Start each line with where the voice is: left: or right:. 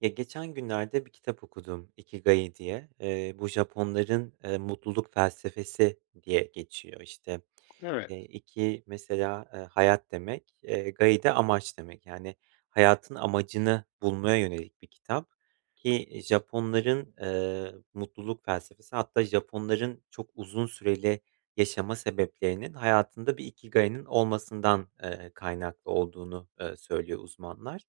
right: Ya, geçen günlerde bir kitap okudum, Ikigai diye. Bu Japonların, mutluluk felsefesi diye geçiyor. İşte
left: Evet,
right: iki mesela, hayat demek, gai de amaç demek. Yani hayatın amacını bulmaya yönelik bir kitap ki Japonların, mutluluk felsefesi hatta Japonların çok uzun süreli yaşama sebeplerinin hayatında bir ikigai'nin olmasından, kaynaklı olduğunu, söylüyor uzmanlar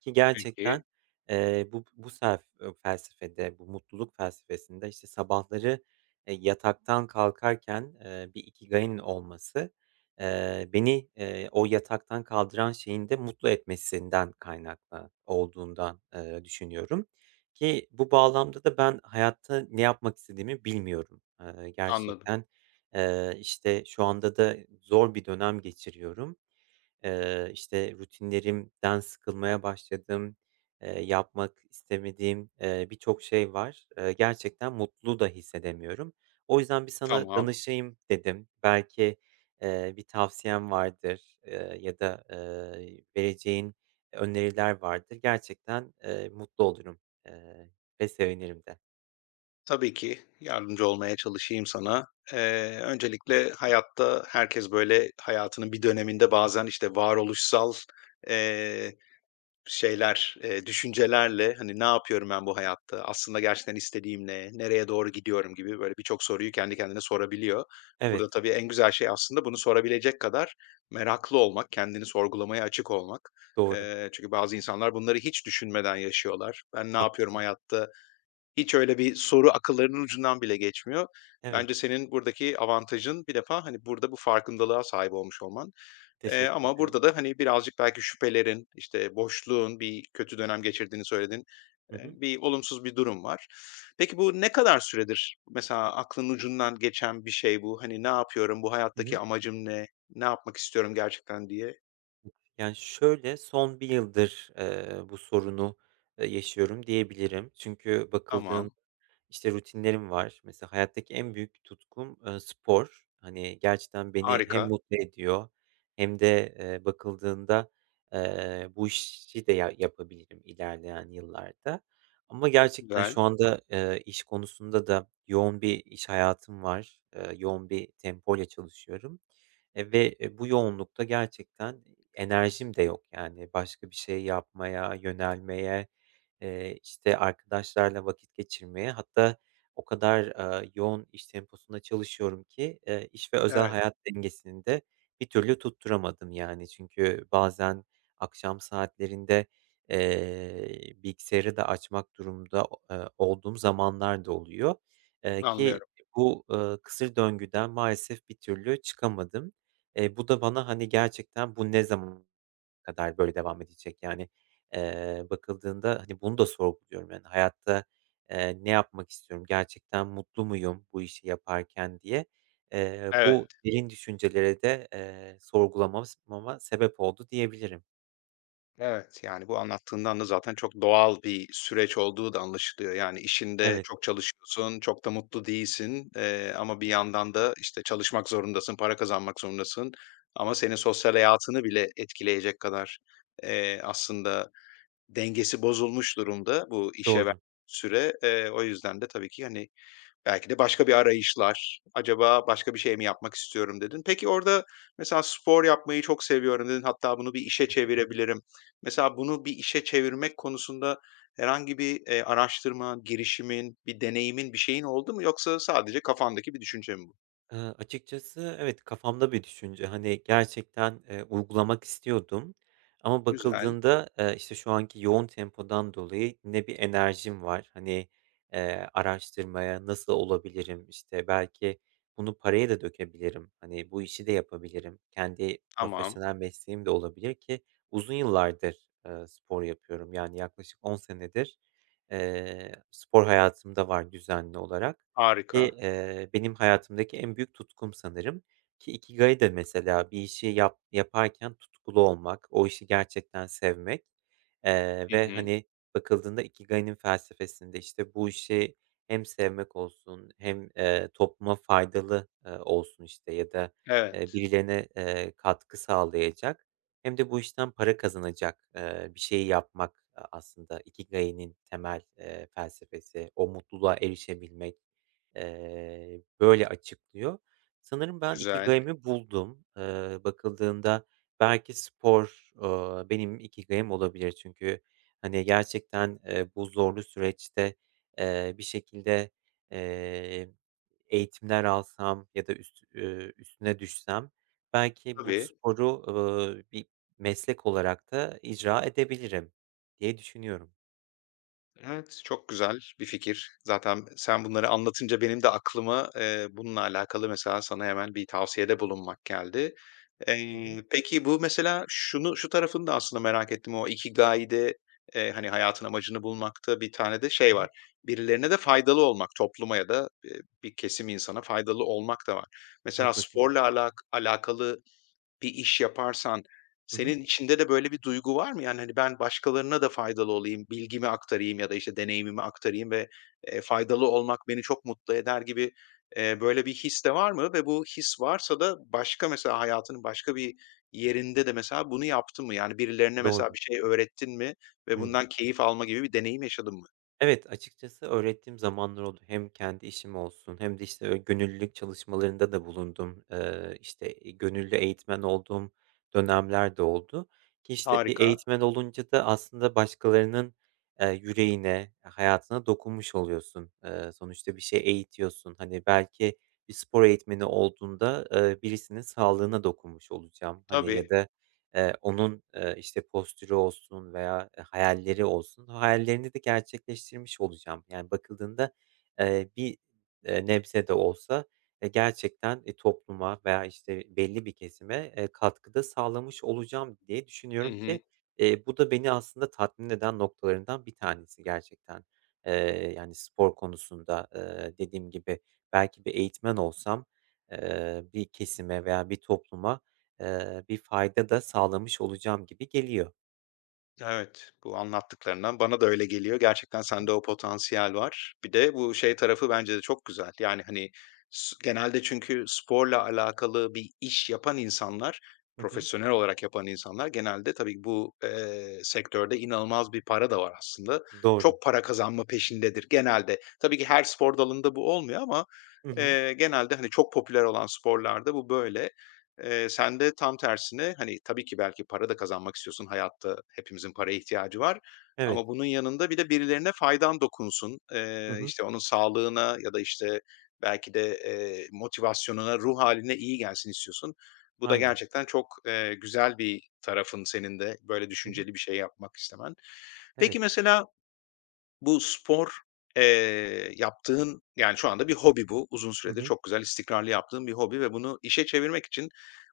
right: ki gerçekten.
left: peki,
right: Bu self felsefede, bu mutluluk felsefesinde, işte, sabahları, yataktan kalkarken, bir ikigayın olması, beni, o yataktan kaldıran şeyin de mutlu etmesinden kaynaklı olduğundan, düşünüyorum ki bu bağlamda da ben hayatta ne yapmak istediğimi bilmiyorum.
left: anladım.
right: Gerçekten, işte, şu anda da zor bir dönem geçiriyorum. İşte, rutinlerimden sıkılmaya başladım, yapmak istemediğim, birçok şey var. Gerçekten mutlu da hissedemiyorum. O yüzden bir sana
left: Tamam.
right: danışayım dedim. Belki, bir tavsiyen vardır, ya da, vereceğin öneriler vardır. Gerçekten, mutlu olurum, eee, ve sevinirim de.
left: Tabii ki yardımcı olmaya çalışayım sana. Öncelikle hayatta herkes, böyle, hayatının bir döneminde bazen, işte, varoluşsal, eee Şeyler, düşüncelerle, hani, "Ne yapıyorum ben bu hayatta? Aslında gerçekten istediğim ne? Nereye doğru gidiyorum?" gibi böyle birçok soruyu kendi kendine sorabiliyor.
right: Evet,
left: Burada tabii en güzel şey aslında bunu sorabilecek kadar meraklı olmak, kendini sorgulamaya açık olmak.
right: doğru,
left: Çünkü bazı insanlar bunları hiç düşünmeden yaşıyorlar. "Ben ne yapıyorum
right: haklısın.
left: hayatta?" Hiç öyle bir soru akıllarının ucundan bile geçmiyor.
right: Evet,
left: Bence senin buradaki avantajın bir defa, hani, burada bu farkındalığa sahip olmuş olman.
right: teşekkür
left: Ama
right: ederim.
left: burada da, hani, birazcık belki şüphelerin, işte, boşluğun, bir kötü dönem geçirdiğini söyledin.
right: Hı hı.
left: Bir olumsuz bir durum var. Peki bu ne kadar süredir mesela aklının ucundan geçen bir şey bu? Hani, "Ne yapıyorum? Bu
right: Hı hı.
left: hayattaki amacım ne? Ne yapmak istiyorum gerçekten?" diye.
right: Yani, şöyle, son bir yıldır, bu sorunu, yaşıyorum diyebilirim. Çünkü bakıldığında,
left: Tamam,
right: işte, rutinlerim var. Mesela hayattaki en büyük tutkum, spor. Hani, gerçekten beni hem
left: harika,
right: mutlu ediyor hem de, bakıldığında, bu işi de ya yapabilirim ilerleyen yıllarda. Ama gerçekten şu
left: güzel.
right: anda, iş konusunda da yoğun bir iş hayatım var. Yoğun bir tempoyla çalışıyorum, ve, bu yoğunlukta gerçekten, enerjim de yok yani. Başka bir şey yapmaya, yönelmeye, işte, arkadaşlarla vakit geçirmeye hatta o kadar, yoğun iş temposunda çalışıyorum ki, iş ve özel
left: Evet,
right: hayat dengesini de bir türlü tutturamadım yani. Çünkü bazen akşam saatlerinde, bilgisayarı da açmak durumunda o olduğum zamanlar da oluyor, ki
left: anlıyorum.
right: bu kısır döngüden maalesef bir türlü çıkamadım. Bu da bana, hani, gerçekten bu ne zaman kadar böyle devam edecek? Yani, bakıldığında, hani, bunu da sorguluyorum. Yani, hayatta, ne yapmak istiyorum? Gerçekten mutlu muyum bu işi yaparken diye. Bu
left: Evet.
right: derin düşüncelere de, sorgulamamız mama sebep oldu diyebilirim.
left: Evet, yani, bu anlattığından da zaten çok doğal bir süreç olduğu da anlaşılıyor. Yani, işinde
right: Evet,
left: çok çalışıyorsun, çok da mutlu değilsin, ama bir yandan da, işte, çalışmak zorundasın, para kazanmak zorundasın ama senin sosyal hayatını bile etkileyecek kadar, aslında dengesi bozulmuş durumda bu işe verdiğin
right: doğru.
left: süre. O yüzden de tabii ki, hani, belki de başka bir arayışlar, acaba başka bir şey mi yapmak istiyorum dedin. Peki orada mesela spor yapmayı çok seviyorum dedin, hatta bunu bir işe
right: Hı hı.
left: çevirebilirim. Mesela bunu bir işe çevirmek konusunda herhangi bir, araştırma, girişimin, bir deneyimin, bir şeyin oldu mu yoksa sadece kafandaki bir düşünce mi bu?
right: Açıkçası evet, kafamda bir düşünce. Hani, gerçekten, uygulamak istiyordum ama
left: Güzel,
right: bakıldığında, işte, şu anki yoğun tempodan dolayı ne bir enerjim var. Hani, araştırmaya nasıl olabilirim, işte, belki bunu paraya da dökebilirim. Hani, bu işi de yapabilirim. Kendi
left: tamam,
right: profesyonel mesleğim de olabilir ki uzun yıllardır, spor yapıyorum. Yani yaklaşık 10 senedir, spor hayatımda var düzenli olarak. Ki,
left: harika.
right: benim hayatımdaki en büyük tutkum sanırım ki ikigai de mesela bir işi yaparken tutkulu olmak, o işi gerçekten sevmek,
left: Hı
right: ve,
left: hı.
right: hani, bakıldığında ikigai'nin felsefesinde, işte, bu işi hem sevmek olsun hem, topluma faydalı, olsun, işte, ya da,
left: Evet,
right: birilerine, katkı sağlayacak hem de bu işten para kazanacak, bir şeyi yapmak aslında ikigai'nin temel, felsefesi, o mutluluğa erişebilmek. Böyle açıklıyor. Sanırım ben
left: güzel,
right: ikigayımı buldum. Bakıldığında belki spor, benim ikigayım olabilir. Çünkü, hani, gerçekten, bu zorlu süreçte, bir şekilde, eee, eğitimler alsam ya da üstüne düşsem belki bu
left: tabii.
right: sporu, bir meslek olarak da icra edebilirim diye düşünüyorum.
left: Evet, çok güzel bir fikir. Zaten sen bunları anlatınca benim de aklıma, bununla alakalı mesela sana hemen bir tavsiyede bulunmak geldi.
right: Hı hı.
left: Peki bu mesela şu tarafını da aslında merak ettim. O ikigai'de, hani, hayatın amacını bulmakta bir tane de şey
right: Hı
left: var.
right: hı.
left: Birilerine de faydalı olmak, topluma ya da, bir kesim insana faydalı olmak da var. Mesela
right: Haklısın.
left: sporla alak alakalı bir iş yaparsan
right: Hı hı.
left: senin içinde de böyle bir duygu var mı? Yani, hani, ben başkalarına da faydalı olayım, bilgimi aktarayım ya da, işte, deneyimimi aktarayım ve, faydalı olmak beni çok mutlu eder gibi, böyle bir his de var mı? Ve bu his varsa da başka mesela hayatının başka bir yerinde de mesela bunu yaptın mı? Yani, birilerine mesela
right: Doğru.
left: bir şey öğrettin mi ve
right: Hıı.
left: bundan keyif alma gibi bir deneyim yaşadın mı?
right: Evet, açıkçası öğrettiğim zamanlar oldu. Hem kendi işim olsun hem de, işte, öyle gönüllülük çalışmalarında da bulundum. İşte, gönüllü eğitmen olduğum dönemler de oldu ki, işte, bir
left: Harika.
right: eğitmen olunca da aslında başkalarının, yüreğine, hayatına dokunmuş oluyorsun. Sonuçta bir şey eğitiyorsun. Hani, belki bir spor eğitmeni olduğunda, birisinin sağlığına dokunmuş olacağım, hani, ya
left: Tabii.
right: da. Onun, işte, postürü olsun veya, hayalleri olsun, hayallerini de gerçekleştirmiş olacağım. Yani bakıldığında, eee, bir, nebze de olsa, gerçekten, topluma veya, işte, belli bir kesime, katkıda sağlamış olacağım diye
left: Hı
right: düşünüyorum
left: hı.
right: ki, bu da beni aslında tatmin eden noktalarından bir tanesi gerçekten. Yani spor konusunda, dediğim gibi belki bir eğitmen olsam, bir kesime veya bir topluma bir fayda da sağlamış olacağım gibi geliyor.
left: Evet, bu anlattıklarından bana da öyle geliyor. Gerçekten
right: Hı
left: sende
right: hı.
left: o potansiyel var. Bir de bu şey tarafı bence de çok güzel. Yani, hani, s genelde çünkü sporla alakalı bir iş yapan insanlar,
right: Hı hı.
left: profesyonel olarak yapan insanlar genelde tabii bu, sektörde inanılmaz bir para da var aslında.
right: Doğru.
left: Çok para kazanma peşindedir genelde. Tabii ki her spor dalında bu olmuyor ama,
right: Hı hı.
left: genelde, hani, çok popüler olan sporlarda bu böyle. Sen de tam tersine, hani, tabii ki belki para da kazanmak istiyorsun, hayatta hepimizin paraya ihtiyacı var
right: Evet.
left: ama bunun yanında bir de birilerine faydan dokunsun.
right: Hı hı.
left: İşte, onun sağlığına ya da, işte, belki de, motivasyonuna, ruh haline iyi gelsin istiyorsun. Bu da
right: Aynen.
left: gerçekten çok, güzel bir tarafın senin de, böyle
right: Hı hı.
left: düşünceli bir şey yapmak istemen. Peki,
right: Evet.
left: mesela bu spor, yaptığın, yani, şu anda bir hobi bu. Uzun
right: Hı
left: süredir
right: hı.
left: çok güzel istikrarlı yaptığın bir hobi ve bunu işe çevirmek için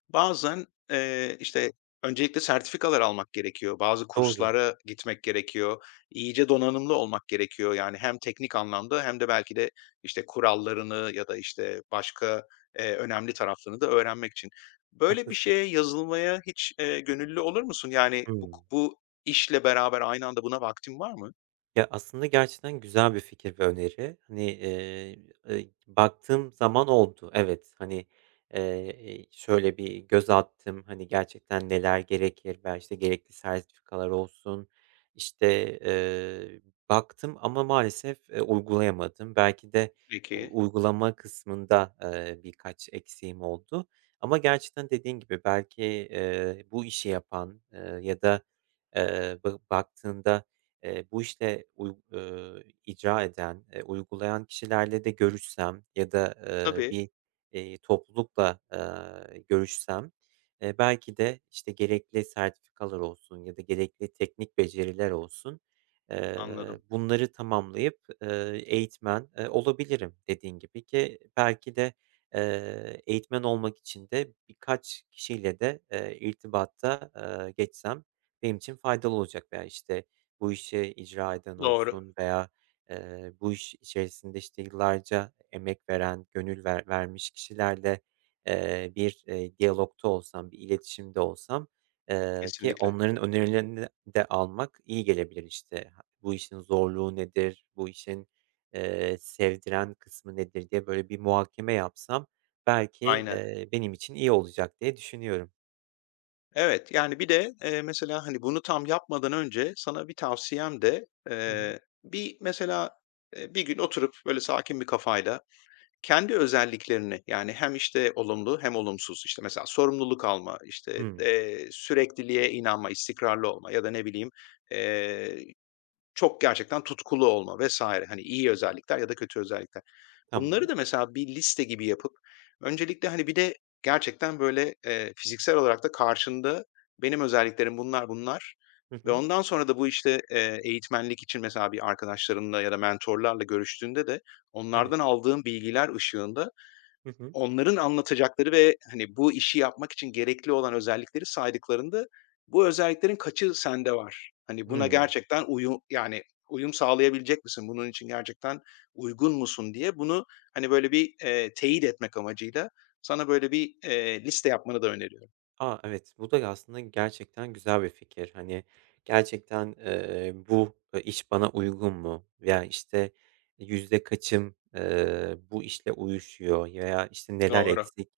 left: bazen, işte, öncelikle sertifikalar almak gerekiyor. Bazı
right: Doğru.
left: kurslara gitmek gerekiyor. İyice donanımlı olmak gerekiyor. Yani, hem teknik anlamda hem de belki de, işte, kurallarını ya da, işte, başka, önemli taraflarını da öğrenmek için. Böyle bir
right: Haklısın.
left: şeye yazılmaya hiç, gönüllü olur musun? Yani, bu
right: Hıı.
left: bu işle beraber aynı anda buna vaktin var mı
right: Ya, aslında gerçekten güzel bir fikir ve öneri. Hani, baktığım zaman oldu. Evet, hani, şöyle bir göz attım, hani, gerçekten neler gerekir belki işte, gerekli sertifikalar olsun, işte, eee, baktım ama maalesef, uygulayamadım. Belki de
left: peki?
right: uygulama kısmında, birkaç eksiğim oldu ama gerçekten dediğin gibi belki, bu işi yapan, ya da, ba baktığında. Bu işte uy icra eden, uygulayan kişilerle de görüşsem ya da,
left: Tabii,
right: bir, toplulukla, görüşsem, belki de, işte, gerekli sertifikalar olsun ya da gerekli teknik beceriler olsun,
left: anladım.
right: bunları tamamlayıp, eğitmen, olabilirim dediğin gibi ki belki de, eğitmen olmak için de birkaç kişiyle de, irtibata, geçsem benim için faydalı olacak veya, işte, bu işi icra eden
left: Doğru,
right: olsun veya, bu iş içerisinde, işte, yıllarca emek veren, gönül ver vermiş kişilerle, bir, diyalogta olsam, bir iletişimde olsam, ki
left: kesinlikle.
right: onların önerilerini de almak iyi gelebilir, işte. Ha bu işin zorluğu nedir, bu işin, sevdiren kısmı nedir diye böyle bir muhakeme yapsam belki,
left: Aynen.
right: benim için iyi olacak diye düşünüyorum.
left: Evet, yani bir de, mesela, hani, bunu tam yapmadan önce sana bir tavsiyem de,
right: Hı hı.
left: bir mesela, bir gün oturup böyle sakin bir kafayla kendi özelliklerini, yani, hem, işte, olumlu hem olumsuz, işte, mesela sorumluluk alma, işte,
right: Hımm.
left: sürekliliğe inanma, istikrarlı olma ya da ne bileyim, eee Çok gerçekten tutkulu olma vesaire, hani iyi özellikler ya da kötü özellikler. Bunları
right: Tamam.
left: da mesela bir liste gibi yapıp öncelikle, hani, bir de gerçekten, böyle, fiziksel olarak da karşında benim özelliklerim bunlar, bunlar
right: Hı
left: ve
right: hı.
left: ondan sonra da bu, işte, eğitmenlik için mesela bir arkadaşlarımla ya da mentorlarla görüştüğünde de
right: Evet.
left: onlardan aldığım bilgiler ışığında
right: Hı hı.
left: onların anlatacakları ve, hani, bu işi yapmak için gerekli olan özellikleri saydıklarında, bu özelliklerin kaçı sende var? Hani, buna
right: Hımm.
left: gerçekten uyum yani, uyum sağlayabilecek misin? Bunun için gerçekten uygun musun diye bunu, hani, böyle bir, teyit etmek amacıyla sana böyle bir, liste yapmanı da öneriyorum.
right: A, evet, bu da aslında gerçekten güzel bir fikir. Hani, gerçekten, bu, iş bana uygun mu veya, işte, yüzde kaçım, bu işle uyuşuyor veya, işte, neler
left: Doğru.
right: eksik?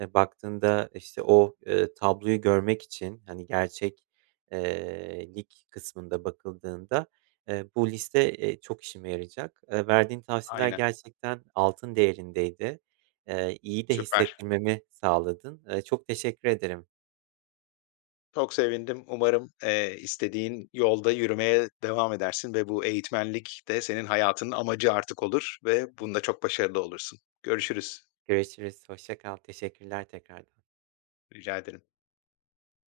right: Baktığında, işte, tabloyu görmek için, hani, gerçek lik kısmında bakıldığında, bu liste, çok işime yarayacak. Verdiğin tavsiyeler
left: Aynen.
right: gerçekten altın değerindeydi. İyi de
left: Süper.
right: hissettirmemi sağladın. Çok teşekkür ederim.
left: Çok sevindim. Umarım, istediğin yolda yürümeye devam edersin ve bu eğitmenlik de senin hayatının amacı artık olur ve
right: Hı.
left: bunda çok başarılı olursun. Görüşürüz.
right: Görüşürüz. Hoşça kal. Teşekkürler tekrardan.
left: Rica ederim.